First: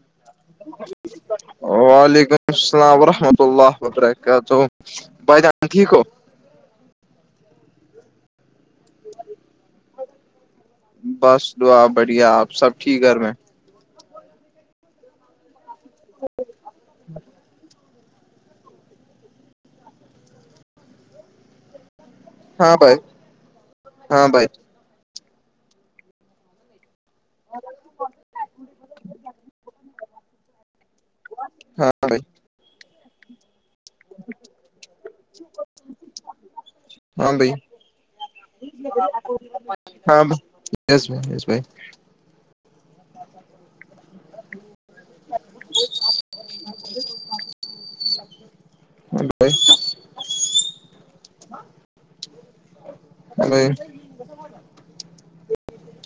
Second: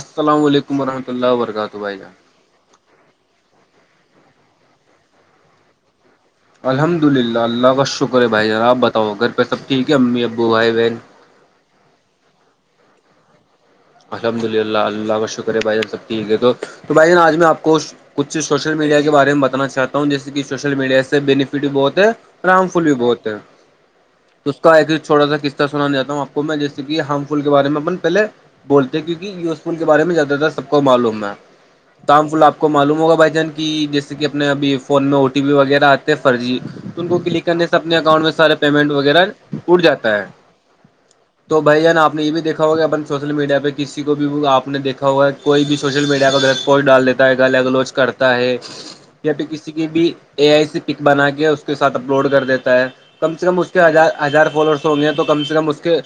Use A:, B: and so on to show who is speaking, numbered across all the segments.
A: السلام علیکم ورحمۃ اللہ وبرکاتہلہ
B: وعلیکم السلام ورحمۃ اللہ وبرکاتہ بان ٹھیک ہو
A: الحمد للہ اللہ کا شکر ہے بھائی جان آپ بتاؤ گھر پہ سب ٹھیک ہے امی ابو بھائی بہن
B: بس دعا بڑھیا آپ سب ٹھیک گھر میں
A: الحمد للہ اللہ کا شکر ہے بھائی جان سب ٹھیک ہے تو بھائی جان آج میں آپ کو کچھ سوشل میڈیا کے بارے میں بتان چاہتا ہوں جیسے کہ سوشل میڈیا سے بینیفٹ بھی بہت ہے ررم
B: ہاں
A: فل بھی
B: بھائی
A: بہت ہے
B: ہاں بھائی
A: تو اس کا ایک چھوٹا سا قسطہ سنان چاہتا ہوں آپ کو میں جس کہ ہارم فل کے بارے میں اپ پہلے بولتے ہیں کیونک یوزفل کے بارے میں زیادہ تر سب کو معلوم ہے
B: ہاں بھائی
A: تام فل آپ کو معلوم ہوگا بھائی جان کہ جیسے کہ اپنے ابھی فون میں او ٹی پی وغیرہ آتے فرضی تو ان کو
B: ہاں
A: کلک
B: بھائی
A: کرنے سے اپنے اکاؤنٹ میں سارا پیمنٹ وغیرہ اٹ جاتا
B: ہاں
A: ہے
B: بھائی یس بھائی یس
A: تو
B: بھائی
A: جان آپ نے یہ بھی دیکھا ہوگا اپن سوشل میڈیا پہ کسی کو بھیپ نے دیکھا کوئی بھی سوشل میڈیا کا غلط پوسٹ ڈال دیتا ہے گل گلوچ کرتا ہے یا پھر
B: ہاں
A: کسی کی بھی اے آئی سی پک بنا کے اس کے ساتھ اپلوڈ کر دیتا ہے کم سے کم
B: بھائی
A: اس کے ہز ہزار فالوورس ہوں گے ہیں تو کم سے کم اس کے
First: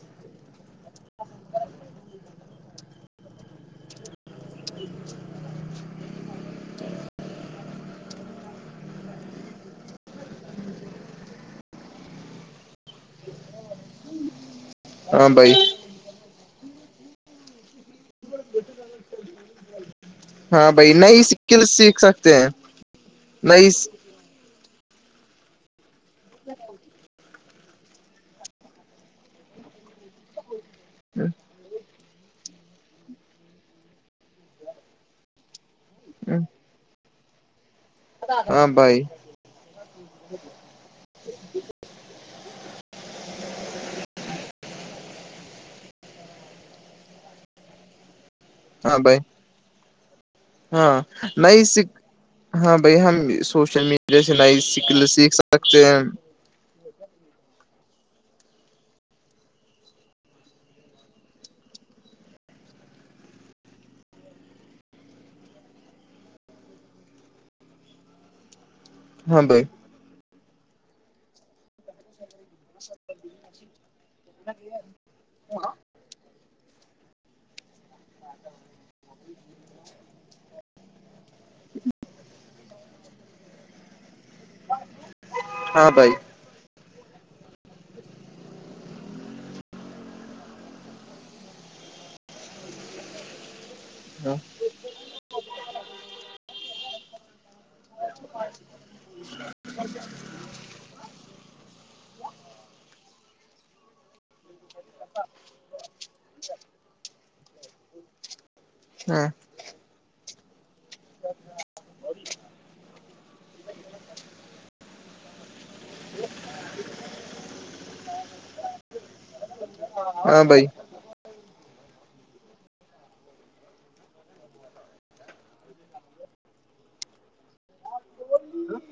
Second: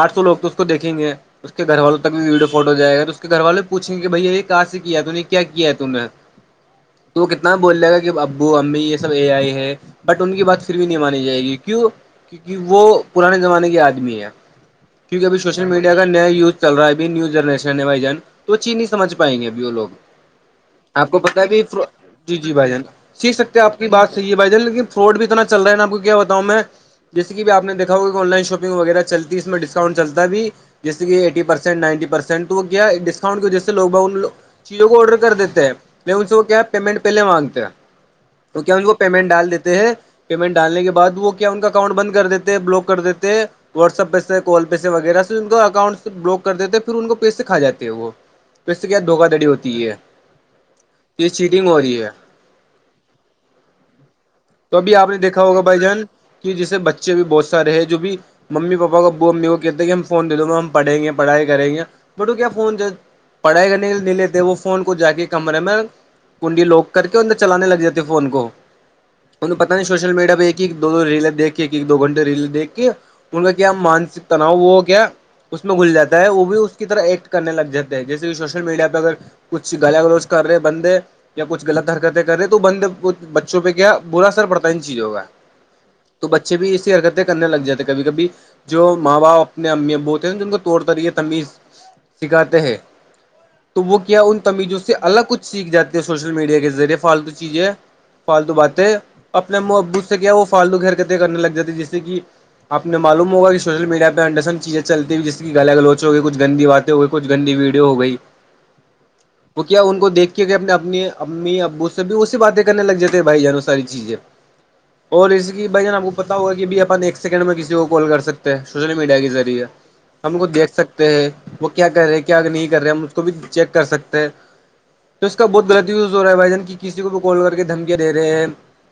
A: آٹھ سو لوگ تو اس کو دیکھیں گے اس کے گھر والوں تک بھی ویڈیو فوٹو جائے گا تو اس کے گھر والے بھی پوچیں گے بھائی یہ کہاں سے کیا ہے نے کیا ہے نے تو کتنا بول لے گا کہ ابو امی یہ سب اے آئی ہے بٹ ان کی بات پھر بھی نہیں مانی جائے گی کیوں کیونکہ وہ پرانے زمانے کے آدمی ہے کیونک
B: ہاں بھائی ہاں
A: اب
B: بھائی
A: سشل مییا اگر نیا یوز چل رہا ہےبھی نیو جنریشن ہے بائی تو چین نہیں سجھ پائیں گے ا وہوگ
B: ہاں بھائی
A: آپ کو
B: نئی
A: پتا ہے بھی
B: اسکل سیکھ سکتے
A: جی
B: ہیں
A: جی بھائی جان سیکھ سکتے
B: نئی
A: آپ کی بات ی بھائی ج لیکن فرڈ بھی اتنا چل رہا ہے آپ کو کیا بتاؤں میں جس بھی آپ نےیکھا ہو کہ آن لائن شاپنگ وغیرہ چلتی اس میں ڈسکؤنٹ چلتا بھی جیس کہ ایٹی پرسینٹ نائنٹی پرسینٹ س تو وہ کیا ڈسکاؤنٹ کی وجہ سے لوگ باگ چیزوں کو آرڈر کر دیتے ہیں ل ان سے وہ کیا پیمنٹ پہلے مانگتے ہیں تو
B: ہاں
A: کیا ان کو
B: بھائی
A: پیمنٹ ڈال دیتے ہیں پیمنٹ ڈالنے کے بع وہ کیا ان کا اکاؤنٹ بند کر دیتے ہیں بلاک کر دیتے واٹسپ پہس کوال پے سے وغیرہ سے ان کو اکاؤنٹ سے بلاک کر دیتے ہیں پھر ان کو پیس سے کھااتی ہے وہ توھر اس سے
B: ہاں
A: کیا
B: بھائی
A: دھوکا دڑی ہوتی ہے
B: ہاں
A: یہ چیٹنگ ہو
B: نسک
A: رہی ہے
B: ہاں بھائی ہم سوشل میڈیا سے نہیں س سیکھ سکتے ہیں
A: جسے بچے بھی بہت سارے ہیں جو بھی ممی پاپا کا وہ امی کو کہتے ہیں کہ ہم فون د دو گا ہم پڑھیں گے پڑھائی کریں گے بٹو کیا فون پڑھائی گ نہیں لے لیتے وہ فون کو جا کے کمرے میں کنڈی لوک کر کے اندر چلانے لگ جاتے فون کو
B: ہاں
A: انہیں
B: بھائی
A: پتا نہیں سوشل میڈیا پہ ایک ایک دو دو ریلیں دیک کے ایک دو گھنٹے ریل دیک کے ان کا کیا مانتے تناؤ وہ کیا اس میں گھل جاتا ہے وہ بھی اس کی طرح ایک کرنے لگ جاتے ہیں جیسے کہ سوشل میڈیا پہ اگر کچھ گلا گلوز کر رہے بندے یا کچھ غط حرکتیں کرے تو بند بچوں پہ کیا برا اثر پڑتا چیز ہوگا
B: ہاں بھائی
A: تو بچے بھی اسی حرکتیں کرنے لگ جاتے ہیں کبھی کبھی جو ماں باپ اپنے اممی ابوتے ہیں جن کو طور طریے تمیز سکھاتے ہیں تو وہ کیا ان تمیزوں سے الگ کچھ سیکھ جاتی ہیں سوشل میڈیا کے ذریعے فالتو چیزیں فالتو باتیں اپنے م ابوت سے کیا وہ فالتو گرکتیں کرنے لگ جاتی جیسے کہ آپ نے معلوم ہوگا اس سوشل میڈ پہ انڈر ہم چیزیں چلتیئی جیس کہ گلا گلوچ ہو گ کچھ گندی بات ہو گئی کچ گی ویڈیو ہو گئی [inaudible]
B: ہاں
A: تو کیا ان کو دیکھ کے کہ اپنے اپنی امی ابو سے بھی اسی باتیں کرنے لگ جاتے ہیں بھائی جانو ساری چیزیں اور اس کی بہان آپ کو پتا ہوا کہ بھی اپ ایک سیکنڈ میں کسی کو کال کر سکتے ہیں سوشل میڈیا کے ذریعے ہم
B: ہاں
A: کو
B: بھائی
A: دیکھ سکتے وہ کیا کر رہے کیا نہیں کر رہے ہم اس کو بھی چیک کر سکتے ہیں تو اس کا بہت غط یوز ہو رہا ہے بھائی جان کی کسی کو بھی کال کر کے دھمے دے رہے ہیں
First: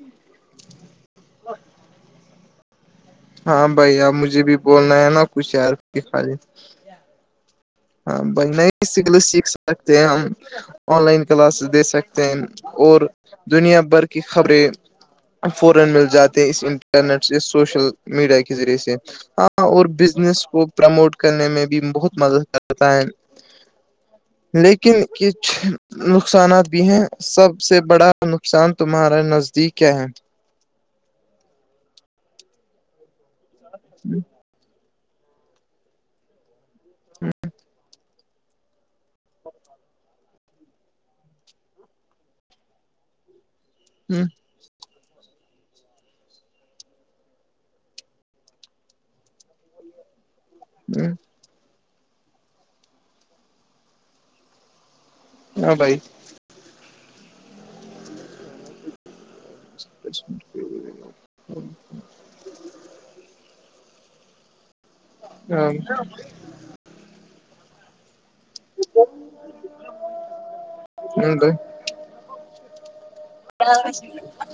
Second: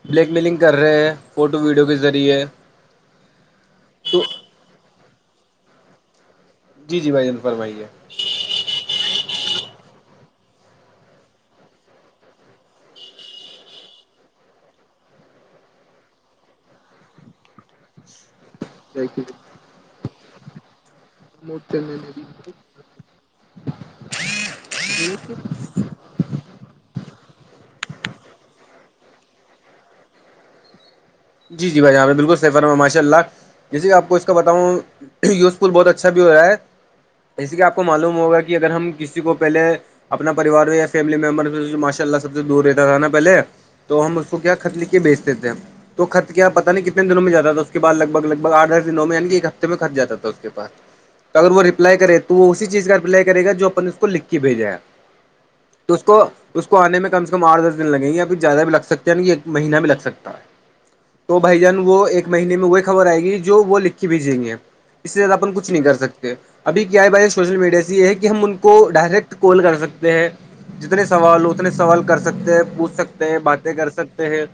A: بلیک میلنگ کر رہے ہیں فوٹو ویڈیو کے ذریعے
B: ہاں بھائی اب
A: تو
B: مجھے بھی بولنا ہے نا کچھ یار کی خالی
A: جی جی بھائی ج فرمائیے
B: ب نہیں اس سے سیکھ سکتے ہیں ہم [inaudible] آن لائن کلاسز دے سکتے ہیں اور دنیا بھر کی خبریں ا جائے گا فورا مل جاتے ہیں اس ٹینٹ سے سوشل [inaudible] میڈیا کے ذریعے سے
A: پروموٹ
B: ہاں اور بزنس کو پرموٹ کرنے میں بھی بہت مدد کر ہوتا ہے لیکن
A: ضرورت
B: کچھ
A: ہے
B: نقصانات بھی ہیں سب سے بڑا نقصان تمہارا نزدیک کیا ہے
A: جی جی بھائیاں بالکل سفر میں ماشاء اللہ جیے کہ آپ کو اس کا ب ہوں یوز فل بہت اچھا بھی ہو رہا ہے اسی کہ آپ معلوم ہوگا کہ اگر ہم کسی کو پہلے اپنا پریوار یا فیملی ممبر ماشاء اللہ سب سے دور رہتا تھا نا پہلے تو ہم
B: ہ
A: اس کو کیا خط ل کے بیچتے تھے تو خر کیا پہ نہیں کتنے دنوں میں جاتا تھا اس کے بع لگ بھ لگ بھ آھ دس دنوں میں یع کہ ایک ہفتے میں خرچ جاتا تھا اس کے پس
B: ج [inaudible]
A: تو اگر وہ ریپلائی کرے تو وہ اسی چیز کا رپلائی کرے گا جو اپ اس کو لکھ کے بھیجا ہے
B: ہاں
A: تو
B: بھائی
A: اس کو اس کو آنے میں کم سے کم آٹھ دس دن لگیں گے ابھی زیادہ بھی لگ سکتے ہیں نا ایک مہیین
B: [inaudible]
A: تو بھائی جان وہ ایک مہینے میں وہی خبر آئے گی جو وہ لکھ کے بھیجیں گے سے زیادہ اپ
B: ہاں
A: کچھ نہیں کر سکتے اب کیا آئی بات سوشل میڈیا سے یہ ہے کہ ہم ان کے کو ڈائریکٹ کال کر سکتے ہیں جتنے
B: ہاں
A: سوال ہو اتنے سوال کر سکتے ہیں پوچھ سکتے ہیں باتیں کر سکتے ہیں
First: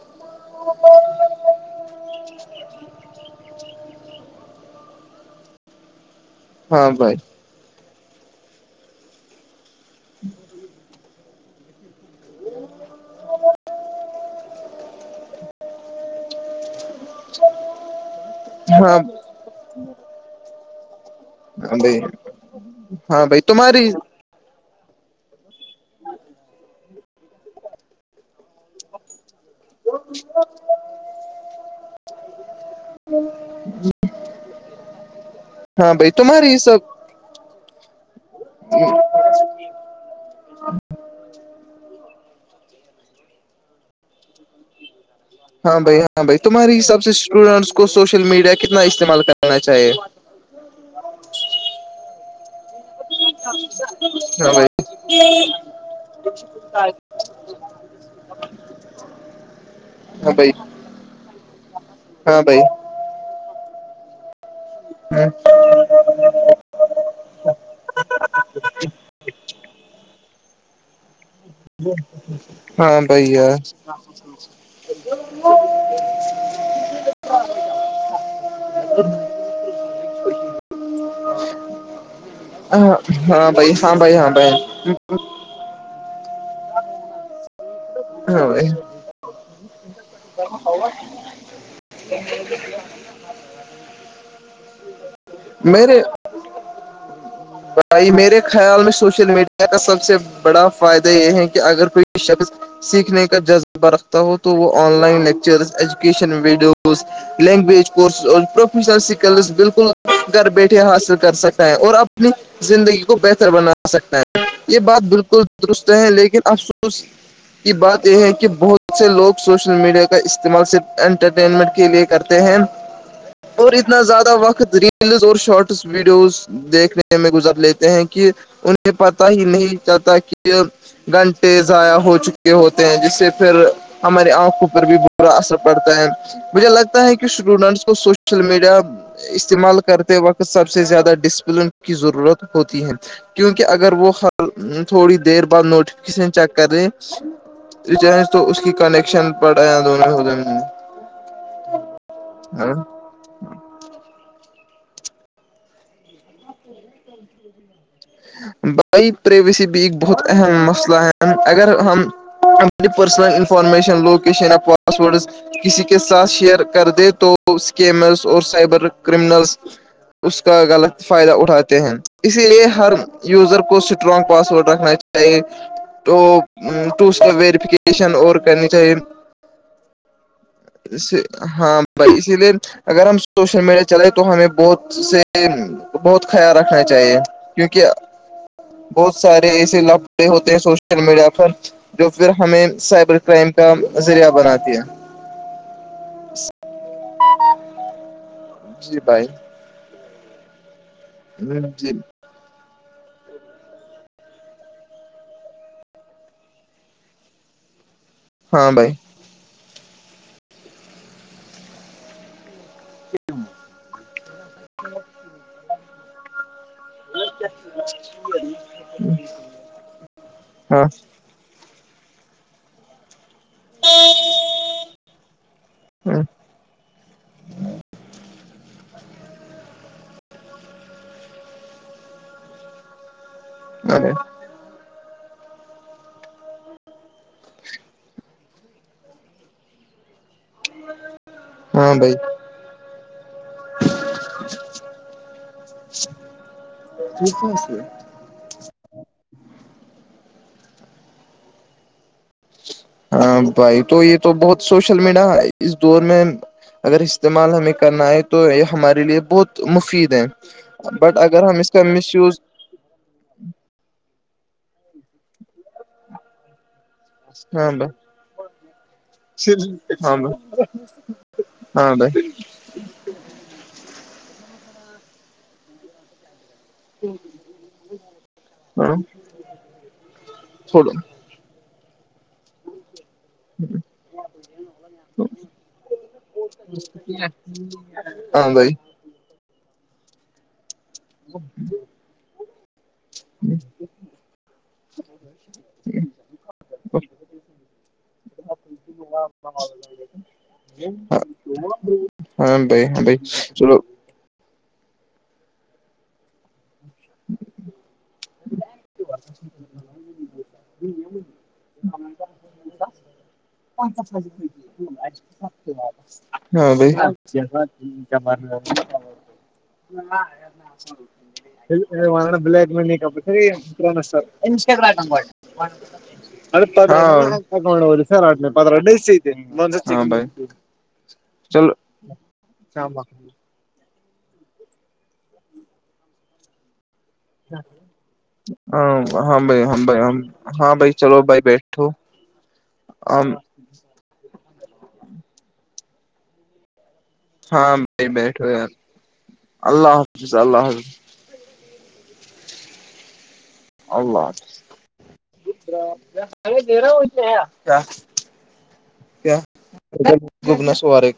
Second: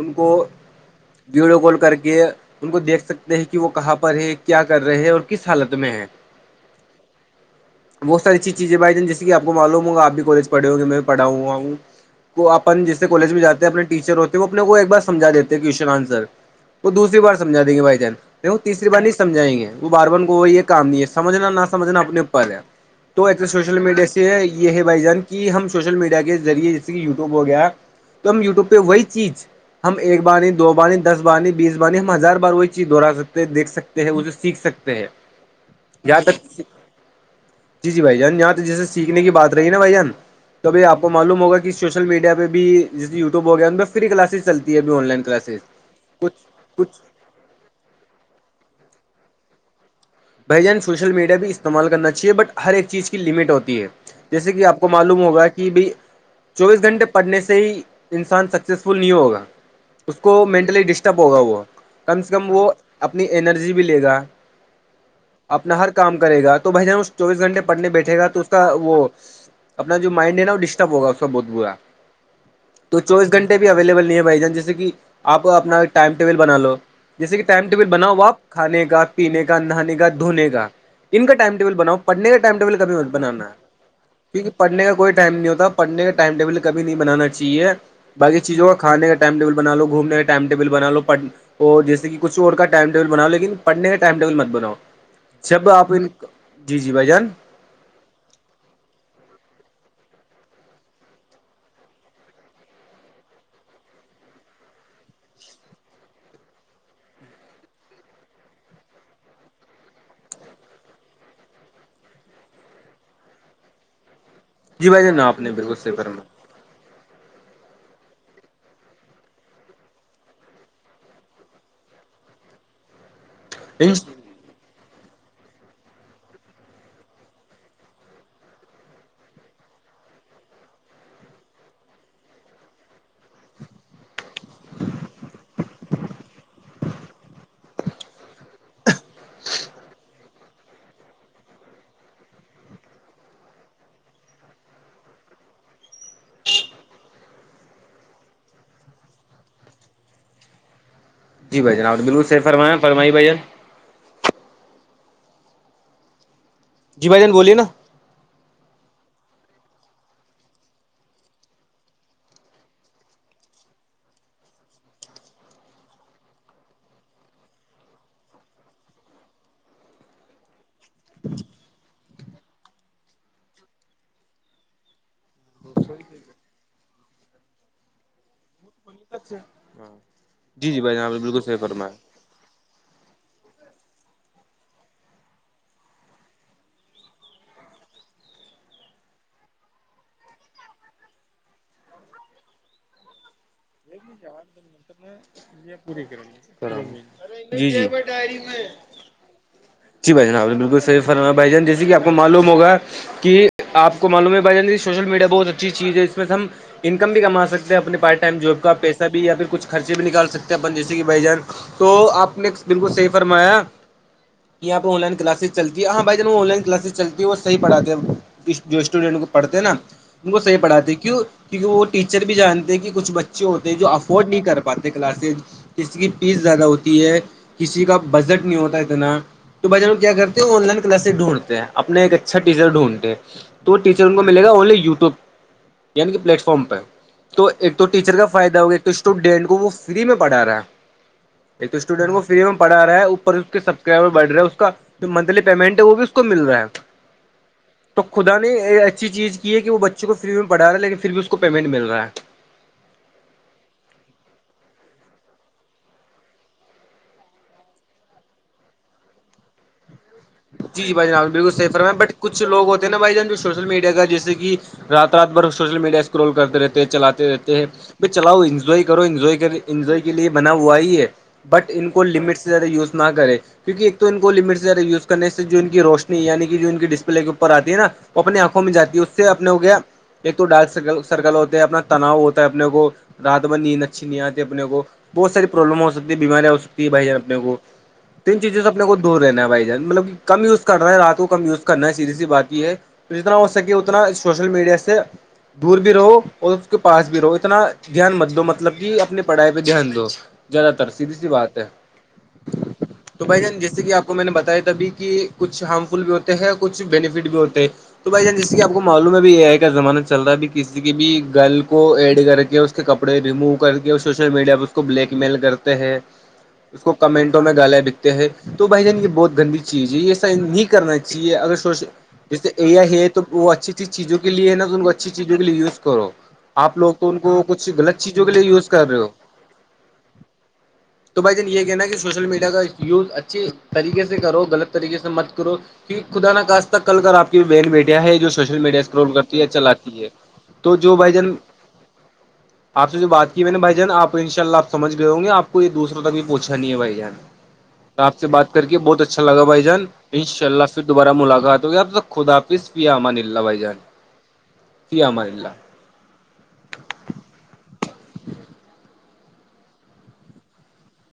A: ان کو ویڈیو کال کر کے ان کو دیکھ سکتے ہیں کہ وہ کہاں پر ہے کیا کر رہے ہیں اور کس حالت میں ہے
B: ہاں بھائی
A: بہت ساری چیز چیزیں بھائی ج جیسے کہ آپ کو معلوم ہوگا آپ بھی کالج پڑے ہوں گے میں پڑھا ہوں ہوں کو اپن جس کالج میں جاتے ہیں اپنے ٹیچر ہوتے وہ اپنے کو ایک بار سجھا دیتے ہیں کوشچن آنسر وہ دوسری بار سمجھا دیں گے بھائی جان دیکھو تیسری
B: ہاں
A: بار نہیں سمجائیں گے وہ بار بن کو وہ یہ کام نہیں ہے سمجھنا نہ
B: ہاں بھائی
A: سمجنا اپنے اوپر ہے
B: ہاں
A: تو ہے
B: بھائی
A: تو سوشل
B: تمہاری
A: میڈیا یہ ہے بھائی جان کہ ہم سوشل میڈیا کے ذریعے جیسے کہ یوٹیوب ہو گیا ہم یوٹیوب پہ وہی چیز ہم ایکار بانی دو بانی دس بانی بیس بانی ہم ہزار بار وہی چیز دہرا سکتے دھ سکتے ہیں اسے سیکھ سکتے ہیں
B: ہاں بھائی
A: یا ت [inaudible]
B: تمہاری سب
A: جی جی بھائی جان یہاں تو جیسے سیکھنے کی بات رہی نا بھائی جان توبھی آپ کو معلوم ہوگ کہ سوشل میڈیا پہ بھی جیے یوٹیو ہو گیا ان پہ فری کلاسز چلتی ہے اھی آن لائن کلاسز
B: ہاں بھائی ہاں بھائی
A: کچھ کچھ
B: تمہاریےساب سے اسٹوڈینٹس کو سوشل میڈیا کتنا استعمال کرنا چاہیے
A: بھائی جان سوشل میڈیا بھی استعمال کرنا چاہیے بٹ ہر ایک چیز کی لمٹ ہوتی ہے جیسے
B: ہاں
A: کہ
B: بھائی
A: آپ کو معلوم ہوگا کہ بھائی چوبیس گھنٹے پڑھنے سے ہی انسان سکسیزفل نہیں ہوگا اس
B: ہاں
A: کو
B: بھائی
A: مینٹلی ڈسٹرب ہوگا وہ کم سے
B: ہاں
A: کم
B: بھائی
A: وہ اپنی انرجی بھی لے گا
B: جی [inaudible]
A: اپنا ہر کام کرے گا تو بھائی جان چوبیس گھنٹے پڑھنے بیٹھے گا تو اس کا وہ اپنا جو مائنڈ ہے نا وہ ڈسٹرب ہوگا اس کا بہت برا تو
B: ہاں
A: چوبیس
B: بھائی
A: گھنٹے
B: ہاں
A: بھی اویلیبل نہیں ہے بھائی جان جیسے کہ آپ اپنا ایک ٹائم ٹیبل بنا لو جیسے کہ ٹائم ٹیبل بناؤ آپ کھے کا پینے کا نہانے کا دھونے گ کا ان کا ٹائم ٹیبل بناؤ پڑھنے کا ٹائم ٹیبل کابھی مت بنانا
B: ہاں
A: ہے
B: بھائی ہاں بھائی ہاں
A: کیونکہ
B: بھائی
A: پڑھنے کا کوئی ٹائم نہیں ہوتا پڑنے کا ٹائم ٹیبل کب نہیں بنانااہے باق
B: ہاں بھائی
A: چیزوں کا کھے کا ٹم ٹیبل بنا لو گومنے کا ٹم ٹیبل بنا لوڑ اور جیسے کہ کھ اور کا ٹائم ٹیبل بناؤ لن پڑھنے کاٹائم ٹیبل بنا بناؤ جب آپ
B: میرے
A: ان جی جی بھائی جان
B: بھائی میرے خیال میں سوشل میڈیا کا سب سے بڑا فائدہ یہ ہے کہ اگر کوئی شخص سیکھنے کا جذبہ رکھتا ہو تو وہ online lecture education videos language course اور پروفیشنل اسکلس بالکل گھر بیٹھے حاصل کر سکتا ہے اور اب اپنی زندگی کو بہتر بنا سکتا ہیں یہ
A: جی
B: بات
A: بھائی جان آپ
B: بالکل
A: نے
B: درست
A: صحیح
B: ہے لیکن
A: فرمایا
B: اب خوش [unintelligible] کی بات یہ ہے کہ بہت سے لوگ سوشل میڈیا کا استعمال صرف انٹرٹینمنٹ کے لیے کرتے ہیں
A: ہ [unintelligible]
B: اور اتنا زیادہ وقت ریلز اور شارٹس ویڈیوز دیکھنے گزر لیتے ہیں کہ انہیں پتا ہی نہیں چلتا کہ گھنٹے ضائع ہو چکے ہوتے ہیں جس سے پھر ہماری آنکھوں پر بھی برا اثر پڑتا ہے مجھے لگتا ہے کہ اسٹوڈنٹس کو سوشل میڈیا استعمال کرتے وقت سب سے زیادہ ڈسپلن کی ضرورت ہوتی ہے کیونکہ اگر وہ ہ تھوڑی دیر بعد نوٹیفکیشن چیک کر رہے ریچج تو اس کی کنیکشن پڑا یہاں دونوںودوں [unintelligible]
A: جی بھائی جناب بکل سر فرما فمائی بھائیان جی بائی جن بولی نا
B: بائ پرائیویسی بھی ایک بہت اہم مسئلہ ہے اگر ہم ہم پ پرسنل انفارمیشن لوکیشن ہے پاسوورڈس کسی کے ساتھ شیئر کر دے تو اسکیمرس اور سائبر کرمنلس اس کا غلط فائدہ اٹھاتے ہیں اسی لیے ہر یوزر کو اسٹرانگ پاسورڈ رکھنا چاہیے توٹ کا ویریفکیشن اور کرنی چاہیے
A: ہاں جی جی بھائی جان آپ نے بالکل صحیح
B: ہاں بھائی
A: فرمایا
B: اسی لیے اگر ہم سوشل میڈیا چلے تو ہمیں بہت سے بہت خیال رکھنا چاہیے بہت سارے ایسے لاپڑے ہوتے ہیں سوشل میڈیا پر جو پھر ہمیں سائبر کرائم کا ذریعہ بناتی ہے
A: م میں پور کر [unintelligible]
B: جی بھائی
A: جی بھائی جان آپ بالکل صحی فرما بھ جان جیس
B: جی
A: کہ آپ کو معلوم ہوگا کہ آپ کو معلوم ہے بھائی جان سوشل میڈیا بہت اچھی چیز ہے اس میں سے ہم انکم بھی کما سکتے ہیں اپنے پارٹ ٹائم جاب
B: ہاں
A: کا
B: بھائی
A: پیسہ بھی یا پھر کچھ خرچے بھی نکال سک ہیں اپن جیسے کہ بھائی جان تو آپ نے بالکل صحیح فرمایا یہاں پہ آن لائن کلاسز چلتی ہے ہاں بائی جان وہ آن لائن کلاسز چلتی ہے وہ صح پڑھاتے ہیں جو اسٹوڈنٹ کو پڑھتے ہیں نا ان کو صحیح
B: ہاں
A: پڑھاتے کیوں کیونکہ وہ ٹیچر بھی جانتے ہیں کہ کچھ بچے ہوتے جو ا افورڈ نہیں کر پاتے کلاسز جس کی فیس زیادہ ہوتی ہے کسی کا بجٹ نہیں ہوتا اتنا تو بھ کیا کرتے ہیں آن لائن کلاس ڈھونڈتے ہیں اپنا ایک اچھا ٹیچر ڈھونڈھتے
B: ارے
A: ٹیچروں کو ملے گا اونلی و وب یعنی کہ پلیٹ فارم پہ تو ایک تو ٹیچر کا فائدہ ہوگا ایک تو اسٹوڈینٹ کو وہ فری میں پڑھا رہا ہے ایک تو
B: ہاں
A: اسٹوڈنٹ
B: بھائی
A: کو فری میں پڑا رہا ہے اوپر اس کے سب سے بڑھ رہا ہے اس کا جو منتھلی پیمنٹ ہے وہ بھی اس کو مل رہا ہے تو خدا نے ایچسی چیز کی ہے کہ وہ بچوں کو فری میں پڑھا ہے لیکن پھر بھی اس کو پیمنٹ مل رہا ہے
B: ہاں بھائی تو یہ تو بہت سوشل میڈیا اس دور میں اگر استعمال ہمیں کرنا ہے تو یہ ہمارے لیے بہت مفید ہے
A: جی بھائی
B: بٹ
A: جب
B: اگر
A: بالکل
B: ہم
A: صی
B: اس کا
A: فرم ہے بٹ
B: مس یوز
A: کچ لوگ ہو نا بھائی جان جو سوشل میڈیا جیے کہ رات رات بھر سوشل میڈیا اسکرول کرتے رہتے ہیں چلاتے رہتے ہیں
B: ہاں
A: ب
B: بھائی
A: چلاؤ انجوائے کرو انجوائے انجوائے کے
B: ہاں
A: لیے
B: بھائی
A: بنا ہوا ہی ہے بٹ ان
B: ہاں
A: کو
B: بھائی
A: لمٹ سے زیادہ یوز نہ کرے کیونکہ ایک تو ان کو لمٹس وزنے سے جو ان کی روشنی یعنی کہ جو ان کی ڈسپلے کے اوپر آتی ہے نا وہ اپنی آنکھوں میں
B: ہاں
A: جاتی ہے اس سے اپنے ہو گیا ایک تو ڈارک
B: تھوڑا
A: سرکل سرکل ہوتا ہے اپنا تناؤ ہوتا ہے اپنے کو رات میں نیند اچھی نہیں آتی اپنے کو بہت ساری پرابلم ہو سکتی ہے بیمارییاں ہو سکتی ہے بھائی جان اپنے کو تین
B: ہاں
A: چیزیں سے
B: بھائی
A: اپنے کو دھور رہین ہے بھائی جان مطلب کم یوز کر رہے ہیں رات کم یوز کرنا ہے سیدھی سی بات یہ ہے تو جتنا ہو سکے اتنا سوشل میڈیا سے دور بھی رہو اور اس کے پاس بھی رہو اتنا دھیان مت دو مطلب کہ اپنی پڑھائی پہ دھیان دو زیادہ تر سیدھی سی بات ہے
B: ہاں بائی بائی
A: تو بھائی جان
B: چلو
A: جیسے کہ آپ میں نے بتایا تبھی کہ کچھ ہارم فل بھی ہوتے ہیں کچھ بینیفٹ بھی ہوتے ہیں تو بھائی جان جسے آپ کو معلوم ہے بھی یہ آئی کا زمہ چل رہا ہے بھی کسی کے بھی گل کو ایڈ کر کے اس کے کپڑے ریموو کر کے سوشل میڈیا پہ اس کو بلیک میل کرتے ہیں اس کو کمنٹوں میں گالے بکتے ہیں تو بھائی جان یہ بہت گندی چیز جی یہ س نہیں کرنا چاہیے اگر سوش جیسے اے آئی ہے تو وہ اچھی اھی چیزوں کے لیے نا تو ان کو اچھا ا چیز یوز کرو
B: ارے
A: آپ
B: پک
A: لوگ تو ان کو کچھ غلط
B: سر
A: چیزوں کے
B: راٹ
A: لیے یوز کر رہے ہو
B: پرس
A: تو بھائی جن یہ کہناا کہ سوشل میڈیا کا یز اچھی طریقے سے کرو غلط طریقے سے مت کرو ٹ خدا ن کااستہ کل کر آپ مین میڈیا ہے جو سوشل میڈیا
B: ہاں
A: اسکرول
B: ہاں
A: کرتی ہے
B: بھائی ہاں بھائی
A: چلاتی ہے
B: ہم ہاں
A: تو جو بھائی
B: چلو
A: جان
B: بیٹھو
A: آپ سے جو
B: ہم
A: بات کی میں نے بھائی جان آپ ان شاء اللہپ سمجھ گئے ہوں گے آپ کو یہ دوسروں تک بھی پوچھا نہیں ہے بائی جان
B: ہاں
A: تو
B: بھائی
A: آپ سے
B: بیٹھو
A: بات کر
B: یار
A: کے بہت اچھا لگا بھائی جان
B: اللہ
A: ان
B: حافظ
A: شاء اللہ پھر
B: حافظ
A: دوبارہ ملاقات ہوگی اب خدافظ پی امن اللہ بھائی جان
B: اللہ
A: فی امان اللہ
B: ح ا گگنا سے